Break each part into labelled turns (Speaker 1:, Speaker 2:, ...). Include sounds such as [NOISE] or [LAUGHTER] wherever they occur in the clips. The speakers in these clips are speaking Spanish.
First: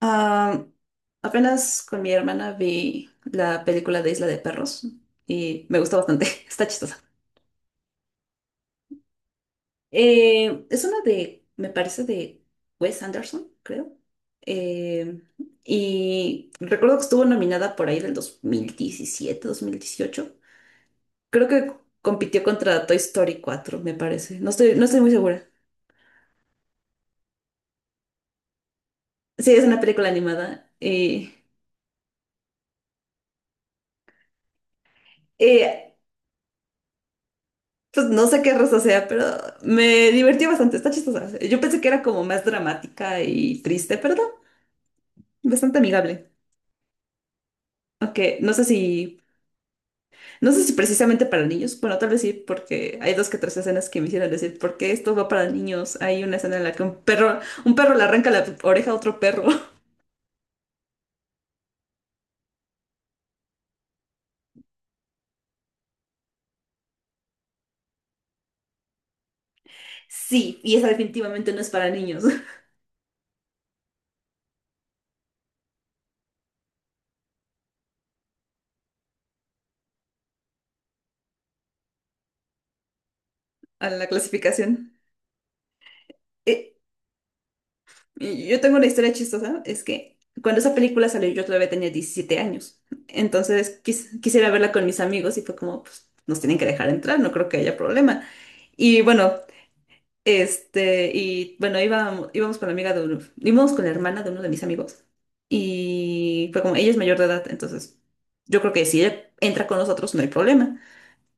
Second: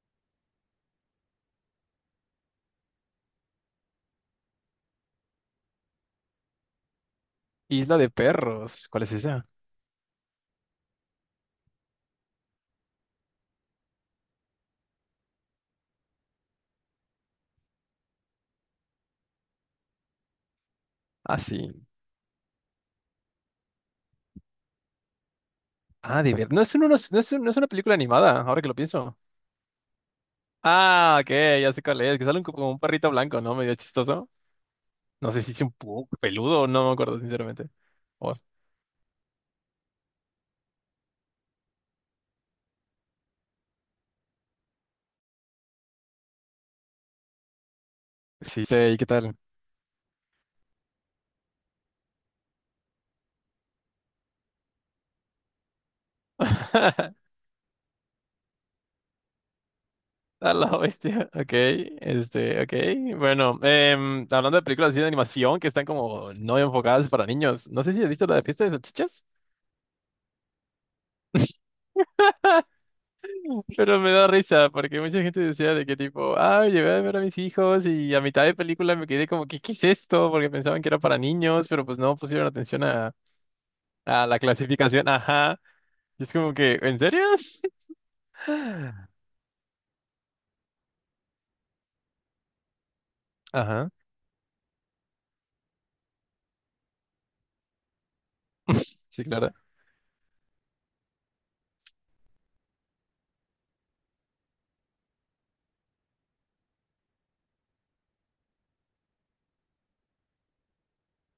Speaker 1: Ah, apenas con mi hermana vi la película de Isla de Perros y me gustó bastante, [LAUGHS] está chistosa.
Speaker 2: Isla de perros. ¿Cuál es esa?
Speaker 1: Es una de, me parece, de Wes Anderson, creo. Eh, y recuerdo que estuvo nominada por ahí del dos mil diecisiete 2018.
Speaker 2: Ah,
Speaker 1: Creo que
Speaker 2: sí.
Speaker 1: compitió contra Toy Story 4, me parece. No estoy muy segura.
Speaker 2: Ah, de ver. No es, un- no es, no es un- No es una película animada, ahora que lo pienso.
Speaker 1: Sí, es una película animada.
Speaker 2: Ah, ok,
Speaker 1: Y
Speaker 2: ya sé cuál es. Que sale como un perrito blanco, ¿no? Medio chistoso. No sé si es un
Speaker 1: eh,
Speaker 2: poco peludo, no me acuerdo, sinceramente.
Speaker 1: pues no
Speaker 2: O-
Speaker 1: sé qué raza sea, pero me divertí bastante, está chistosa. Yo pensé que era como más dramática y triste, pero no, bastante amigable. Aunque no sé
Speaker 2: sí, sé, ¿y qué
Speaker 1: si,
Speaker 2: tal?
Speaker 1: no sé si precisamente para niños, bueno, tal vez sí, porque hay dos que tres escenas que me hicieron decir, ¿por qué esto va para niños? Hay una escena en la que un
Speaker 2: [LAUGHS]
Speaker 1: perro, un perro le arranca la oreja a otro perro. [LAUGHS]
Speaker 2: A la bestia. Ok, ok. Bueno, hablando de películas así de animación que están como no enfocadas para niños. No sé si has visto la de Fiesta de Salchichas.
Speaker 1: Sí, y esa definitivamente no es para niños. [LAUGHS]
Speaker 2: Pero me da risa, porque mucha gente decía de que tipo, ah, llevé a ver a mis hijos y a mitad de película me quedé como, ¿qué es esto? Porque pensaban que era para niños, pero pues no pusieron atención
Speaker 1: A la
Speaker 2: a la
Speaker 1: clasificación.
Speaker 2: clasificación, ajá. Y es como
Speaker 1: E-
Speaker 2: que, ¿en serio? [GASPS]
Speaker 1: Y yo tengo una historia
Speaker 2: [SIGHS]
Speaker 1: chistosa, es que cuando esa película salió yo todavía tenía 17 años, entonces
Speaker 2: Ajá,
Speaker 1: quisiera verla con mis amigos y fue como, pues nos tienen que dejar entrar, no creo que haya problema. Y
Speaker 2: sí,
Speaker 1: bueno,
Speaker 2: claro.
Speaker 1: íbamos con la amiga de uno, íbamos con la hermana de uno de mis amigos y fue como, ella es mayor de edad, entonces yo creo que si ella entra con nosotros no hay problema.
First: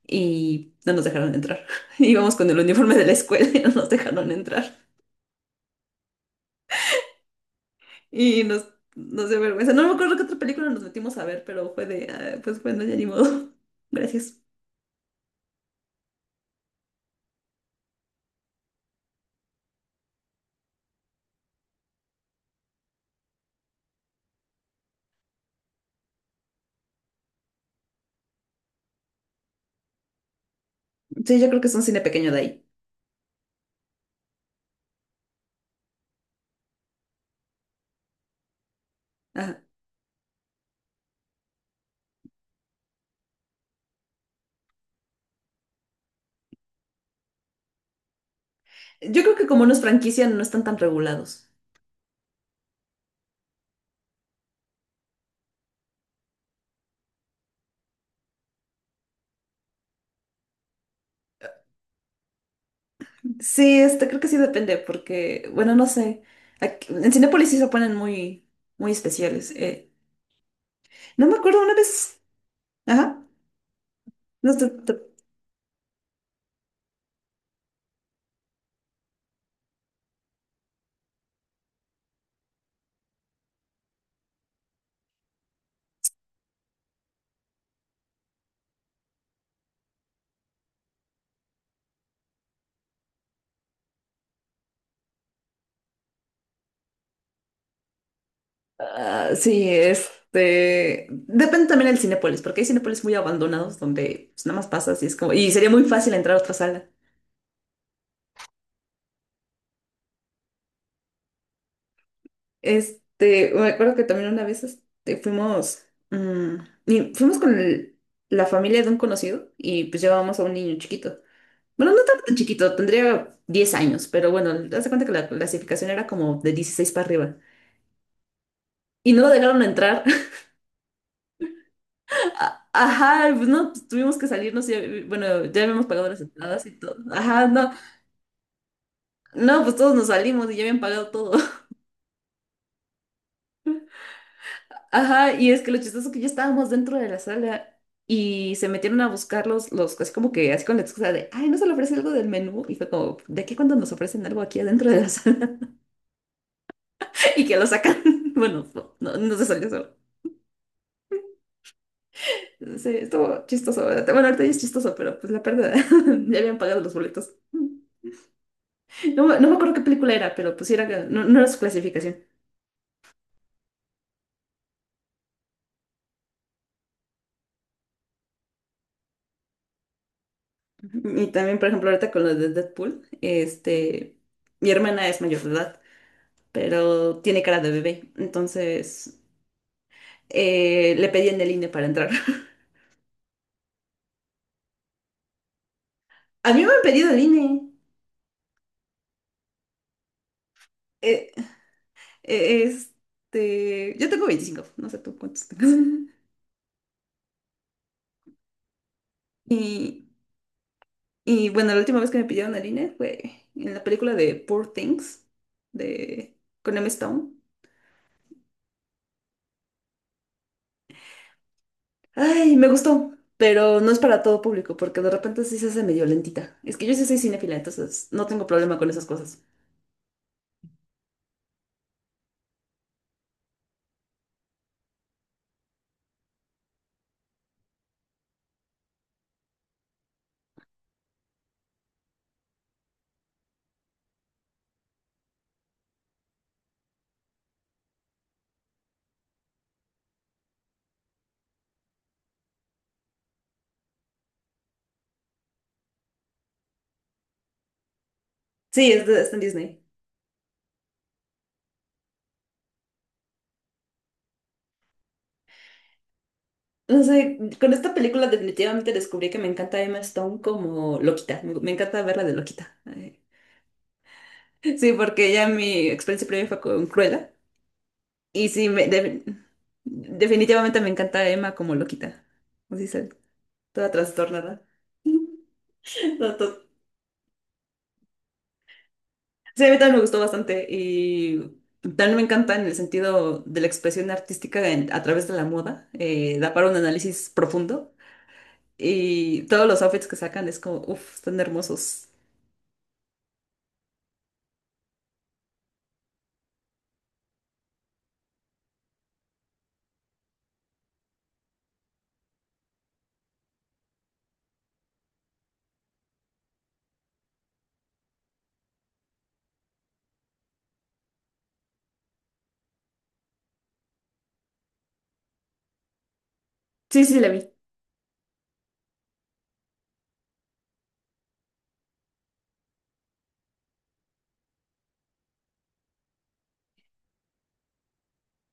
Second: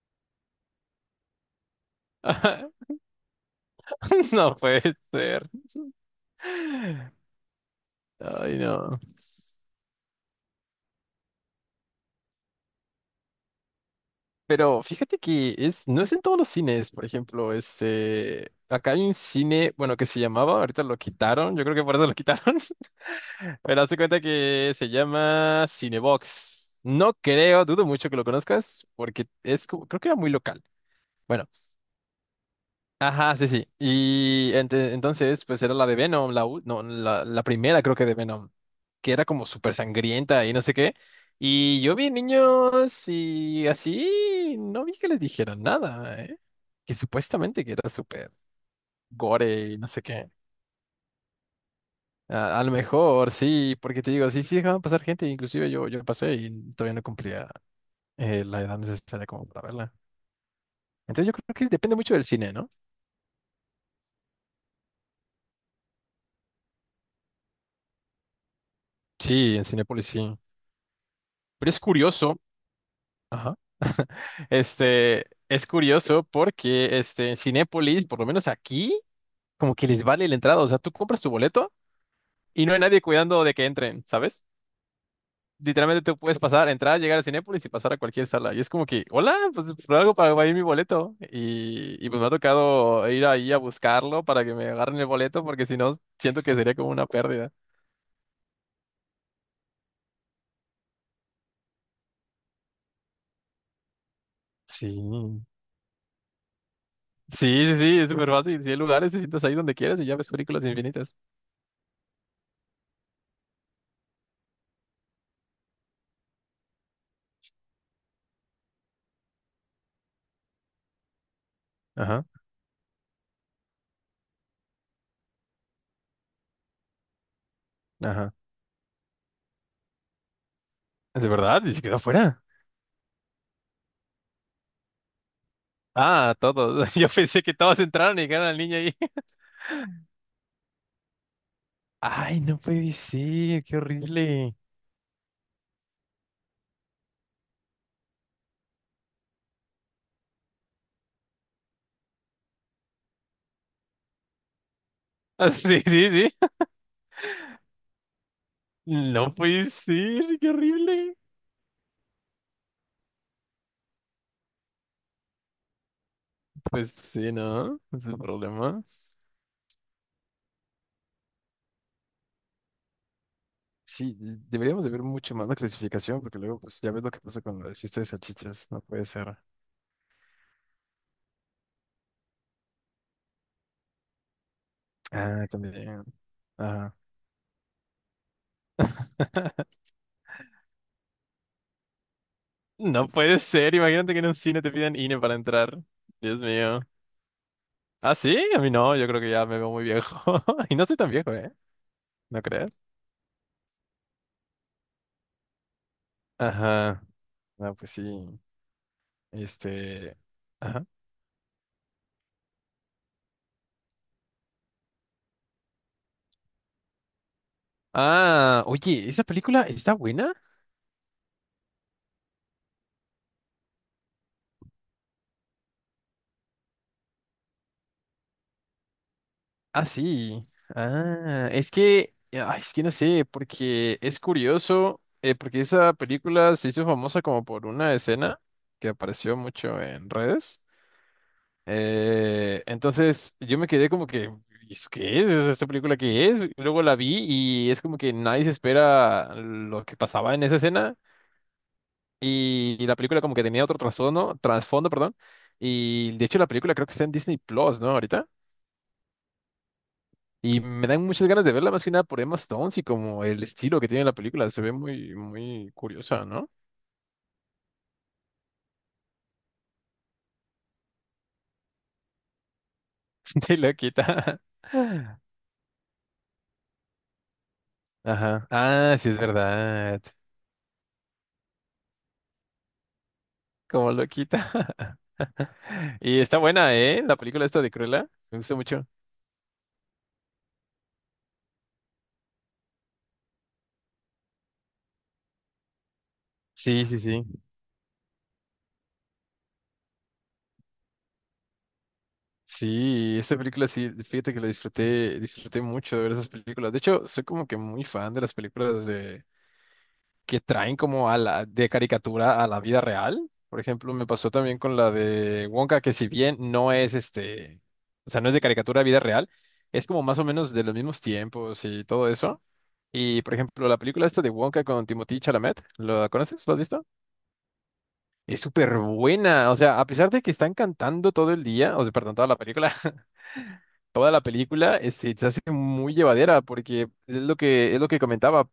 Speaker 1: Y no nos dejaron entrar. [LAUGHS] Íbamos con el
Speaker 2: Ajá,
Speaker 1: uniforme de la escuela y no nos dejaron
Speaker 2: [LAUGHS] no
Speaker 1: entrar.
Speaker 2: puede ser.
Speaker 1: Y
Speaker 2: Ay,
Speaker 1: nos,
Speaker 2: no.
Speaker 1: nos dio vergüenza. No me acuerdo qué otra película nos metimos a ver, pero fue de, "Ah, pues bueno, ya ni modo". [LAUGHS] Gracias.
Speaker 2: Pero fíjate que es, no es en todos los cines, por ejemplo, acá hay un cine, bueno, que se llamaba, ahorita lo quitaron, yo creo que por eso lo quitaron. Pero hazte cuenta que se llama Cinebox. No creo, dudo mucho que lo conozcas, porque es, creo que era muy local.
Speaker 1: Sí,
Speaker 2: Bueno,
Speaker 1: yo creo que es un cine pequeño de ahí.
Speaker 2: ajá, sí. Y entonces, pues era la de Venom, no, la primera creo que de Venom, que era como
Speaker 1: Ajá.
Speaker 2: súper sangrienta y no sé qué. Y yo vi niños y así, no vi que les dijeran nada, ¿eh? Que supuestamente que era súper
Speaker 1: Yo creo que como
Speaker 2: gore y
Speaker 1: nos
Speaker 2: no sé qué.
Speaker 1: franquician, no están tan regulados.
Speaker 2: A lo mejor, sí, porque te digo, sí dejaban pasar gente, inclusive yo pasé y todavía no cumplía la edad necesaria como para verla. Entonces yo creo que depende mucho del cine, ¿no?
Speaker 1: Sí, creo que sí depende, porque, bueno, no sé. En Cinépolis sí se ponen muy, muy especiales.
Speaker 2: Sí, en Cinépolis sí.
Speaker 1: No me acuerdo
Speaker 2: Pero
Speaker 1: una
Speaker 2: es
Speaker 1: vez.
Speaker 2: curioso,
Speaker 1: Ajá.
Speaker 2: ajá. [LAUGHS]
Speaker 1: No,
Speaker 2: Es curioso porque en Cinépolis, por lo menos aquí, como que les vale la entrada. O sea, tú compras tu boleto y no hay nadie cuidando de que entren, ¿sabes? Literalmente te puedes pasar, entrar, llegar a Cinépolis y pasar a cualquier sala. Y es como que, hola, pues por algo para ir mi boleto. Y pues me ha tocado ir ahí a buscarlo para que me agarren el boleto, porque si no, siento que sería como una pérdida.
Speaker 1: ah, sí. Depende también del Cinépolis, porque hay Cinépolis muy abandonados donde pues, nada más pasas
Speaker 2: Sí.
Speaker 1: y es como. Y sería muy fácil entrar a otra sala.
Speaker 2: Sí, es súper fácil. Si hay lugares, te sientas ahí donde quieras y ya ves películas infinitas.
Speaker 1: Me acuerdo que también una vez, mm, y fuimos con la familia de un conocido y pues llevábamos a un niño chiquito. Bueno, no estaba
Speaker 2: Ajá,
Speaker 1: tan chiquito, tendría 10 años, pero bueno, haz de cuenta que la clasificación era como de 16 para arriba.
Speaker 2: ajá.
Speaker 1: Y no lo dejaron entrar. [LAUGHS]
Speaker 2: ¿De verdad? ¿Y se quedó afuera?
Speaker 1: Ajá, pues no, pues, tuvimos que salirnos y bueno, ya habíamos pagado las
Speaker 2: Ah,
Speaker 1: entradas y
Speaker 2: todos. [LAUGHS]
Speaker 1: todo.
Speaker 2: Yo pensé
Speaker 1: Ajá,
Speaker 2: que
Speaker 1: no,
Speaker 2: todos entraron y dejaron al niño ahí. [LAUGHS]
Speaker 1: no, pues todos nos salimos y ya habían pagado todo.
Speaker 2: Ay, no puede ser, qué horrible. [LAUGHS]
Speaker 1: Ajá, y es que lo chistoso que ya estábamos dentro de la sala y se metieron a buscarlos, así como que, así con la excusa de, ay, no se le ofrece algo del menú. Y fue como, ¿de qué cuando nos ofrecen algo aquí adentro de la
Speaker 2: Ah,
Speaker 1: sala?
Speaker 2: Sí. [LAUGHS]
Speaker 1: [LAUGHS] Y que lo sacan. [LAUGHS] Bueno, no, no,
Speaker 2: No
Speaker 1: no se salió
Speaker 2: puede
Speaker 1: eso.
Speaker 2: ser, qué horrible.
Speaker 1: Sí, estuvo chistoso, ¿verdad? Bueno, ahorita ya es chistoso, pero pues la pérdida. [LAUGHS] Ya habían pagado
Speaker 2: Pues
Speaker 1: los
Speaker 2: sí,
Speaker 1: boletos.
Speaker 2: ¿no? Ese es el problema.
Speaker 1: No, no me acuerdo qué película era, pero pues sí era, no, no era su clasificación.
Speaker 2: Sí, deberíamos de ver mucho más la clasificación, porque luego, pues ya ves lo que pasa con la fiesta de salchichas. No puede ser.
Speaker 1: Y también, por ejemplo, ahorita con lo de Deadpool, mi hermana es mayor
Speaker 2: Ah,
Speaker 1: de edad,
Speaker 2: también. Ajá.
Speaker 1: pero tiene cara de bebé. Entonces,
Speaker 2: [LAUGHS]
Speaker 1: le pedí en el INE para entrar. [LAUGHS]
Speaker 2: No puede ser. Imagínate que en un cine te pidan INE para entrar. Dios
Speaker 1: A mí me
Speaker 2: mío.
Speaker 1: han pedido el INE.
Speaker 2: Ah, sí, a mí no. Yo creo que ya me veo muy viejo. [LAUGHS] Y no soy tan
Speaker 1: Eh,
Speaker 2: viejo, ¿eh? ¿No crees?
Speaker 1: yo tengo 25, no sé tú cuántos tengas. [LAUGHS]
Speaker 2: Ajá. No, pues sí.
Speaker 1: Y,
Speaker 2: Este. Ajá.
Speaker 1: y bueno, la última vez que me pidieron el INE fue en la película de Poor Things, de, con Emma Stone.
Speaker 2: Ah, oye, ¿esa película está buena?
Speaker 1: Ay, me gustó, pero no es para todo público, porque de repente sí se hace medio lentita. Es que yo sí soy cinéfila, entonces no tengo problema con esas cosas.
Speaker 2: Ah, sí. Ah, es que no sé, porque es curioso, porque esa película se hizo famosa como por una escena que apareció mucho en redes. Entonces yo me quedé como que, "¿Y ¿eso qué es? ¿Esta película qué es?" Y luego la vi y es como que nadie se espera lo que pasaba en esa escena y la película como que tenía otro trasfondo, perdón. Y de hecho la película creo que está en Disney Plus, ¿no? Ahorita.
Speaker 1: Sí, está en Disney.
Speaker 2: Y me dan muchas ganas de verla más que nada por Emma Stone y como el estilo que tiene la película. Se ve muy curiosa, ¿no?
Speaker 1: No sé, con esta película definitivamente descubrí que me encanta Emma Stone como loquita. Me encanta verla de loquita. Ay.
Speaker 2: [LAUGHS] De loquita.
Speaker 1: Sí, porque ya mi experiencia previa fue con Cruella.
Speaker 2: Ajá.
Speaker 1: Y sí,
Speaker 2: Ah, sí, es verdad.
Speaker 1: definitivamente me encanta Emma como loquita. Así se, toda
Speaker 2: Como loquita.
Speaker 1: trastornada.
Speaker 2: [LAUGHS]
Speaker 1: [LAUGHS]
Speaker 2: Y
Speaker 1: No,
Speaker 2: está buena, ¿eh? La película esta de Cruella. Me gusta mucho.
Speaker 1: sí, a mí también me gustó bastante. Y también me encanta en el sentido de la expresión artística a través de la moda. Da para un análisis
Speaker 2: Sí,
Speaker 1: profundo. Y todos los outfits que sacan es como, uff, están hermosos.
Speaker 2: Sí, esta película sí, fíjate que la disfruté mucho de ver esas películas. De hecho, soy como que muy fan de las películas de, que traen como a la, de caricatura a la vida real. Por ejemplo, me pasó también con la de Wonka, que si bien no es o sea, no es de caricatura a vida real, es como más o menos de los mismos tiempos y todo eso. Y por ejemplo, la película esta de Wonka con Timothée Chalamet, ¿la conoces? ¿Lo has visto?
Speaker 1: Sí, sí, la vi.
Speaker 2: Es súper buena. O sea, a pesar de que están cantando todo el día, o sea, perdón, toda la película, [LAUGHS] toda la película, se hace muy llevadera porque es lo es lo que comentaba.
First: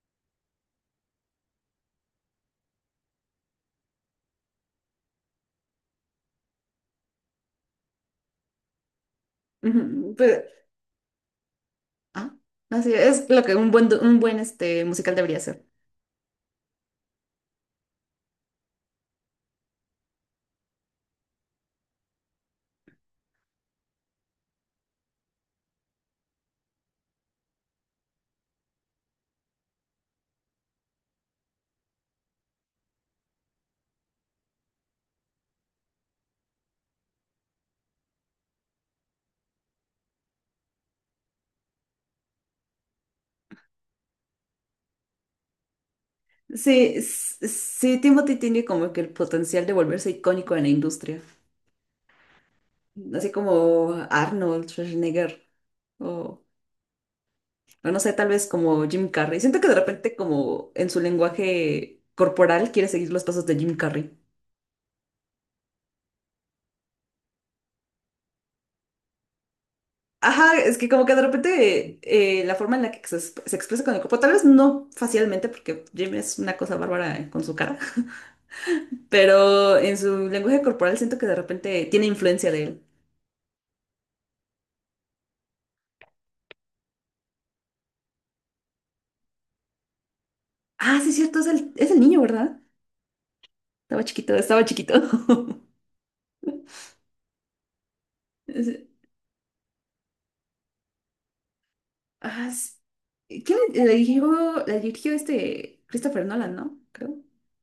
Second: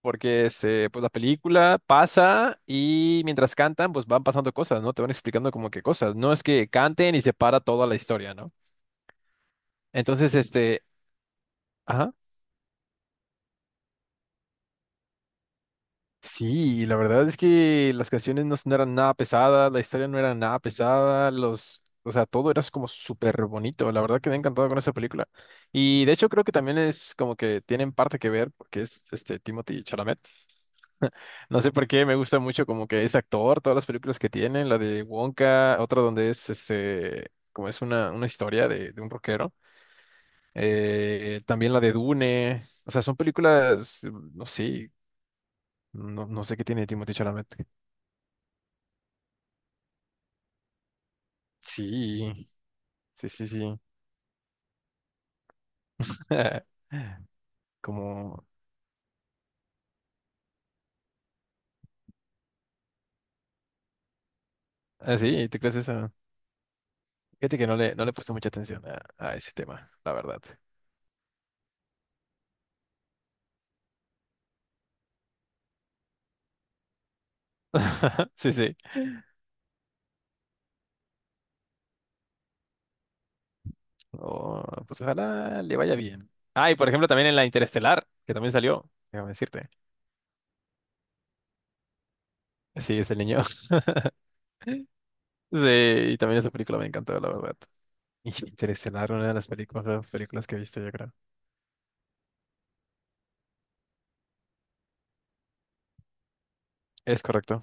Speaker 2: Porque pues la película pasa y mientras cantan, pues van pasando cosas, ¿no? Te van explicando como que cosas. No es que canten y se para toda la historia, ¿no?
Speaker 1: Ujú.
Speaker 2: Entonces, ajá.
Speaker 1: Ah, así es lo que un buen, un buen, musical debería ser.
Speaker 2: Sí, la verdad es que las canciones no eran nada pesadas, la historia no era nada pesada, los, o sea, todo era como súper bonito. La verdad quedé encantado con esa película. Y de hecho creo que también es como que tienen parte que ver porque es este Timothy Chalamet. [LAUGHS] No sé por qué, me gusta mucho como que es actor, todas las películas que tiene, la de Wonka, otra donde es como es una historia de un rockero, también la de Dune, o sea, son películas, no sé, no sé qué tiene
Speaker 1: Sí,
Speaker 2: Timothée Chalamet.
Speaker 1: sí, Timothy tiene como que el potencial de volverse icónico en la industria.
Speaker 2: Sí,
Speaker 1: Así
Speaker 2: sí.
Speaker 1: como Arnold Schwarzenegger o,
Speaker 2: [LAUGHS]
Speaker 1: o no sé, tal
Speaker 2: Como,
Speaker 1: vez como Jim Carrey. Siento que de repente como en su lenguaje corporal quiere seguir los pasos de Jim Carrey.
Speaker 2: ah, sí, ¿tú crees eso? Fíjate que no no le he puesto mucha atención a ese tema, la verdad.
Speaker 1: Ajá, es que como que de repente la forma en la que se, se expresa con el cuerpo, tal vez no facialmente, porque Jim es una cosa bárbara con su cara.
Speaker 2: [LAUGHS] Sí, sí.
Speaker 1: Pero en su lenguaje corporal siento que de repente tiene influencia de él.
Speaker 2: Oh, pues ojalá le vaya bien. Ah, y por ejemplo también en la Interestelar, que también salió, déjame decirte.
Speaker 1: Ah, sí, es cierto, es el niño, ¿verdad?
Speaker 2: Sí, ese niño. [LAUGHS]
Speaker 1: Estaba chiquito, estaba chiquito.
Speaker 2: Sí,
Speaker 1: [LAUGHS]
Speaker 2: y también esa película me encantó, la verdad. [LAUGHS] Y
Speaker 1: Es-
Speaker 2: Interestelar, una de las películas que he visto, yo creo.
Speaker 1: ah, sí. ¿Quién le dirigió? La dirigió Christopher Nolan, ¿no? Creo.
Speaker 2: Es correcto.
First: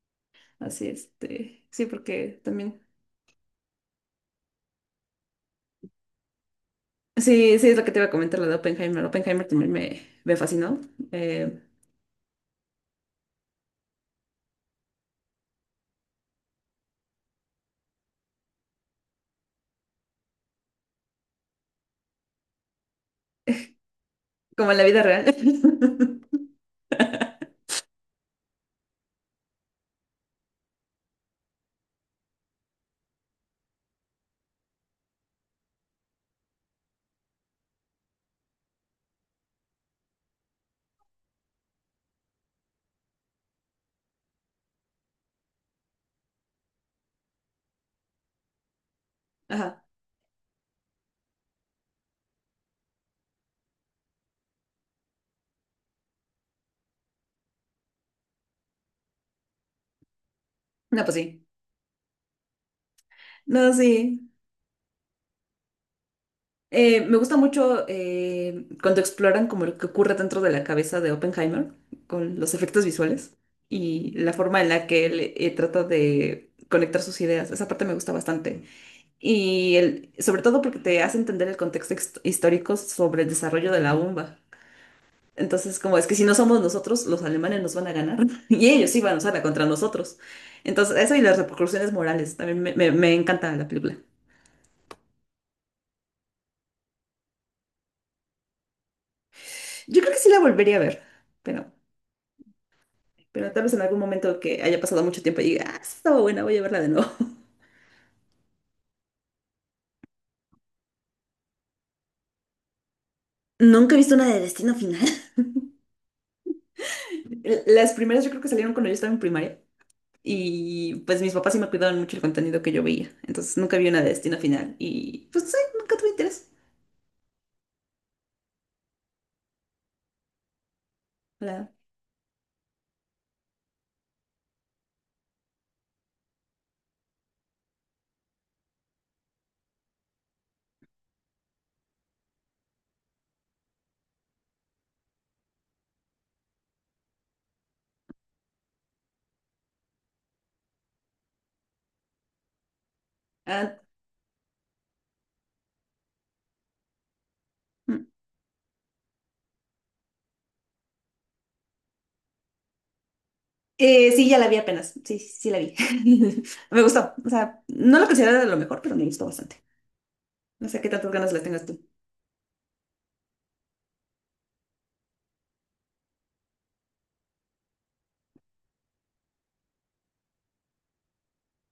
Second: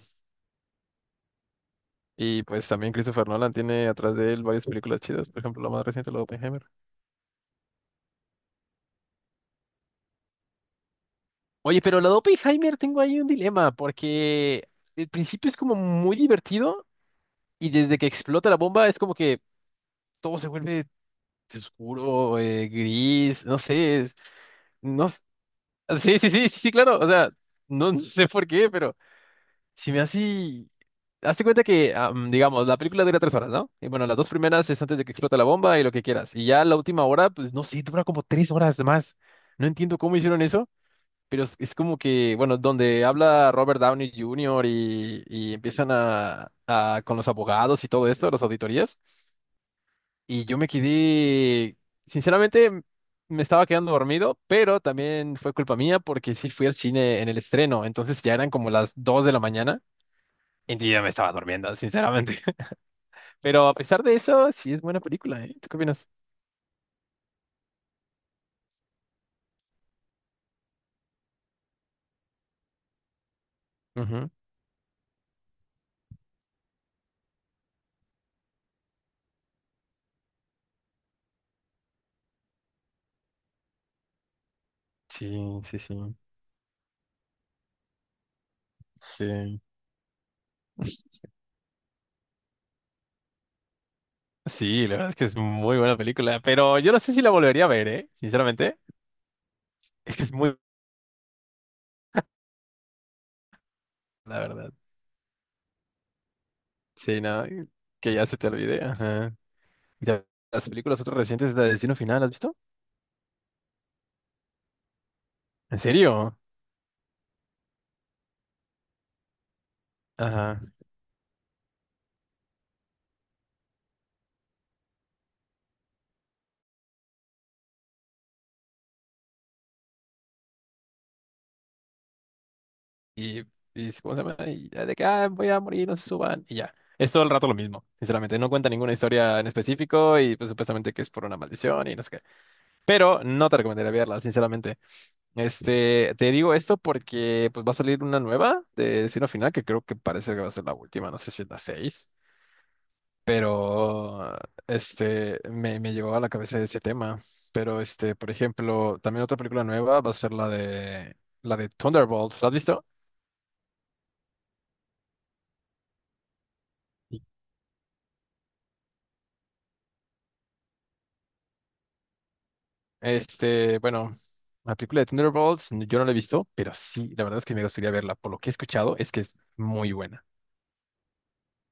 Speaker 1: Así, Sí, porque
Speaker 2: Y pues
Speaker 1: también.
Speaker 2: también Christopher Nolan tiene atrás de él varias películas chidas, por ejemplo, la más reciente, la de Oppenheimer.
Speaker 1: Sí, sí, es lo que te iba a comentar, lo de Oppenheimer. Oppenheimer también me fascinó. eh,
Speaker 2: Oye, pero la de Oppenheimer tengo ahí un dilema, porque el principio es como muy divertido y desde que explota la bomba es como que todo se vuelve oscuro, gris, no sé, es...
Speaker 1: Como en la vida
Speaker 2: No,
Speaker 1: real. [LAUGHS]
Speaker 2: Sí, claro. O sea, no sé por qué, pero si me hace. Hazte cuenta que, digamos, la película dura tres horas, ¿no? Y bueno, las dos primeras es antes de que explote la bomba y lo que quieras. Y ya la última hora, pues no sé, dura como tres horas más. No entiendo cómo hicieron eso, pero es como que, bueno, donde habla Robert Downey Jr. Y empiezan con los abogados y todo esto, las auditorías.
Speaker 1: Ajá.
Speaker 2: Y yo me quedé, sinceramente, me estaba quedando dormido, pero también fue culpa mía porque sí fui al cine en el estreno, entonces ya eran como las 2 de la mañana y yo ya
Speaker 1: No,
Speaker 2: me
Speaker 1: pues
Speaker 2: estaba
Speaker 1: sí.
Speaker 2: durmiendo, sinceramente. [LAUGHS] Pero
Speaker 1: No,
Speaker 2: a pesar de
Speaker 1: sí.
Speaker 2: eso, sí es buena película, ¿eh? ¿Tú qué opinas?
Speaker 1: Me gusta mucho cuando exploran como lo que ocurre dentro de la cabeza de Oppenheimer con los efectos visuales y
Speaker 2: Ujú.
Speaker 1: la forma en la que él, trata de conectar sus ideas. Esa parte me gusta bastante. Y sobre todo porque te hace entender el contexto histórico sobre el desarrollo de la bomba.
Speaker 2: Sí, sí,
Speaker 1: Entonces,
Speaker 2: sí,
Speaker 1: como es que si no somos nosotros, los alemanes nos van a ganar [LAUGHS] y ellos sí van a usarla
Speaker 2: sí.
Speaker 1: contra nosotros. Entonces, eso y las
Speaker 2: [LAUGHS]
Speaker 1: repercusiones morales también me encanta la película.
Speaker 2: Sí, la verdad es que es muy buena película, pero yo no sé si la volvería a ver, ¿eh? Sinceramente,
Speaker 1: Yo creo
Speaker 2: es
Speaker 1: que
Speaker 2: que
Speaker 1: sí
Speaker 2: es
Speaker 1: la
Speaker 2: muy,
Speaker 1: volvería a ver, pero... Pero tal vez en algún momento
Speaker 2: la
Speaker 1: que
Speaker 2: verdad.
Speaker 1: haya pasado mucho tiempo y diga, ah, esa estaba buena, voy a verla de nuevo.
Speaker 2: Sí, no,
Speaker 1: [LAUGHS]
Speaker 2: que ya se te olvide. Ajá. Ya, las películas otras recientes de Destino Final, ¿has visto?
Speaker 1: Nunca he visto una de Destino Final.
Speaker 2: ¿En serio?
Speaker 1: [LAUGHS] Las primeras yo creo que salieron cuando yo estaba en primaria
Speaker 2: Ajá.
Speaker 1: y pues mis papás sí me cuidaban mucho el contenido que yo veía, entonces nunca vi una de Destino Final y pues sí, nunca tuve interés. La-
Speaker 2: Y, y ¿cómo se llama? Y ya de que "Ah, voy a morir, no se suban." Y ya. Es todo el rato lo mismo, sinceramente. No cuenta ninguna historia en específico y pues supuestamente que es por una maldición y no sé qué. Pero no te recomendaría verla, sinceramente. Te digo esto porque pues va a salir una nueva de Destino Final que creo que parece que va a ser la última, no sé si es la 6.
Speaker 1: ah,
Speaker 2: Pero me llegó a la cabeza ese tema. Pero
Speaker 1: mm.
Speaker 2: por ejemplo, también otra película nueva va a ser la de Thunderbolts. ¿La has visto?
Speaker 1: Sí, ya la vi apenas, sí, sí, sí la vi. [LAUGHS] Me gustó, o sea, no la considero de lo mejor, pero me gustó bastante. No sé qué tantas ganas le tengas tú.
Speaker 2: Bueno, la película de Thunderbolts yo no la he visto, pero sí, la verdad es que me gustaría verla. Por lo que he escuchado es que es muy buena.